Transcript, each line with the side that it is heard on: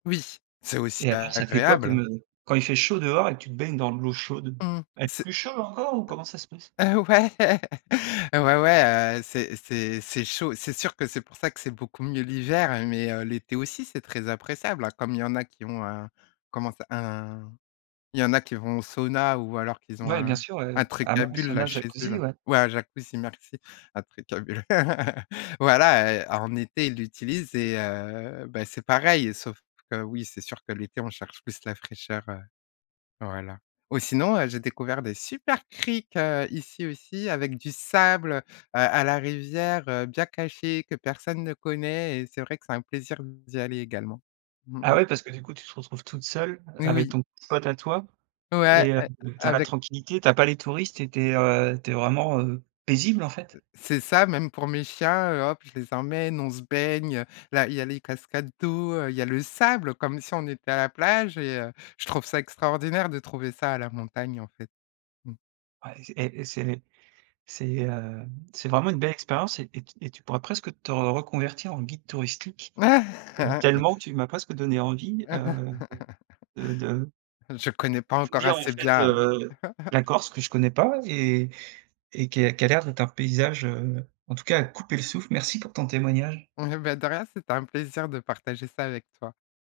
left: Oui, c'est aussi
right: Et alors ça fait quoi
left: agréable,
right: comme,
left: hein.
right: heu quand il fait chaud dehors et que tu te baignes dans de l'eau chaude,
left: Mmh,
right: elle est
left: c'est
right: plus chaude encore ou comment ça se passe?
left: heu heu, ouais. Ouais, ouais, heu, c'est c'est c'est chaud. C'est sûr que c'est pour ça que c'est beaucoup mieux l'hiver. Mais, heu, l'été aussi, c'est très appréciable, hein. Comme il y en a qui ont, un comment ça un Il y en a qui vont au sauna ou alors qu'ils ont
right: Bah oui, bien
left: un
right: sûr ouais,
left: un
right: heu,
left: truc à
right: hammam,
left: bulles là,
right: sauna,
left: chez eux
right: jacuzzi.
left: là.
right: Ouais.
left: Ouais un jacuzzi merci, un truc à bulles. Voilà, heu, en été ils l'utilisent et heu, bah c'est pareil sauf que oui, c'est sûr que l'été on cherche plus la fraîcheur, heu, voilà. Ou sinon, heu, j'ai découvert des super criques heu, ici aussi avec du sable. Heu, à la rivière, heu, bien caché que personne ne connaît et c'est vrai que c'est un plaisir d'y aller également. Mmh
right: Ah
left: mh.
right: ouais, parce que du coup tu te retrouves toute seule avec
left: Oui.
right: ton pote, à toi
left: Ouais
right: et heu, tu
left: a
right: as la
left: avec.
right: tranquillité, tu as pas les touristes et tu es, heu tu es vraiment, heu, paisible en fait.
left: C'est ça même pour mes chiens, heu, hop! Je les emmène, on se baigne, heu, là il y les cascades d'eau, heu. Il y a le sable comme si on était à la plage et heu, je trouve ça extraordinaire de trouver ça à la montagne en fait. Mmh.
right: Ouais. Et et c'est les c'est hem c'est vraiment une belle expérience et t et tu et tu pourrais presque te reconvertir en guide touristique, tellement tu m'as presque donné envie, heu, de de
left: Je connais pas
right: je veux
left: encore
right: dire en
left: assez
right: fait,
left: bien.
right: heu, la Corse que je connais pas et et qui qui a l'air d'être un paysage, heu, en tout cas à couper le souffle. Merci pour ton témoignage.
left: Ouais bah, de rien. C'était un plaisir de partager ça avec toi.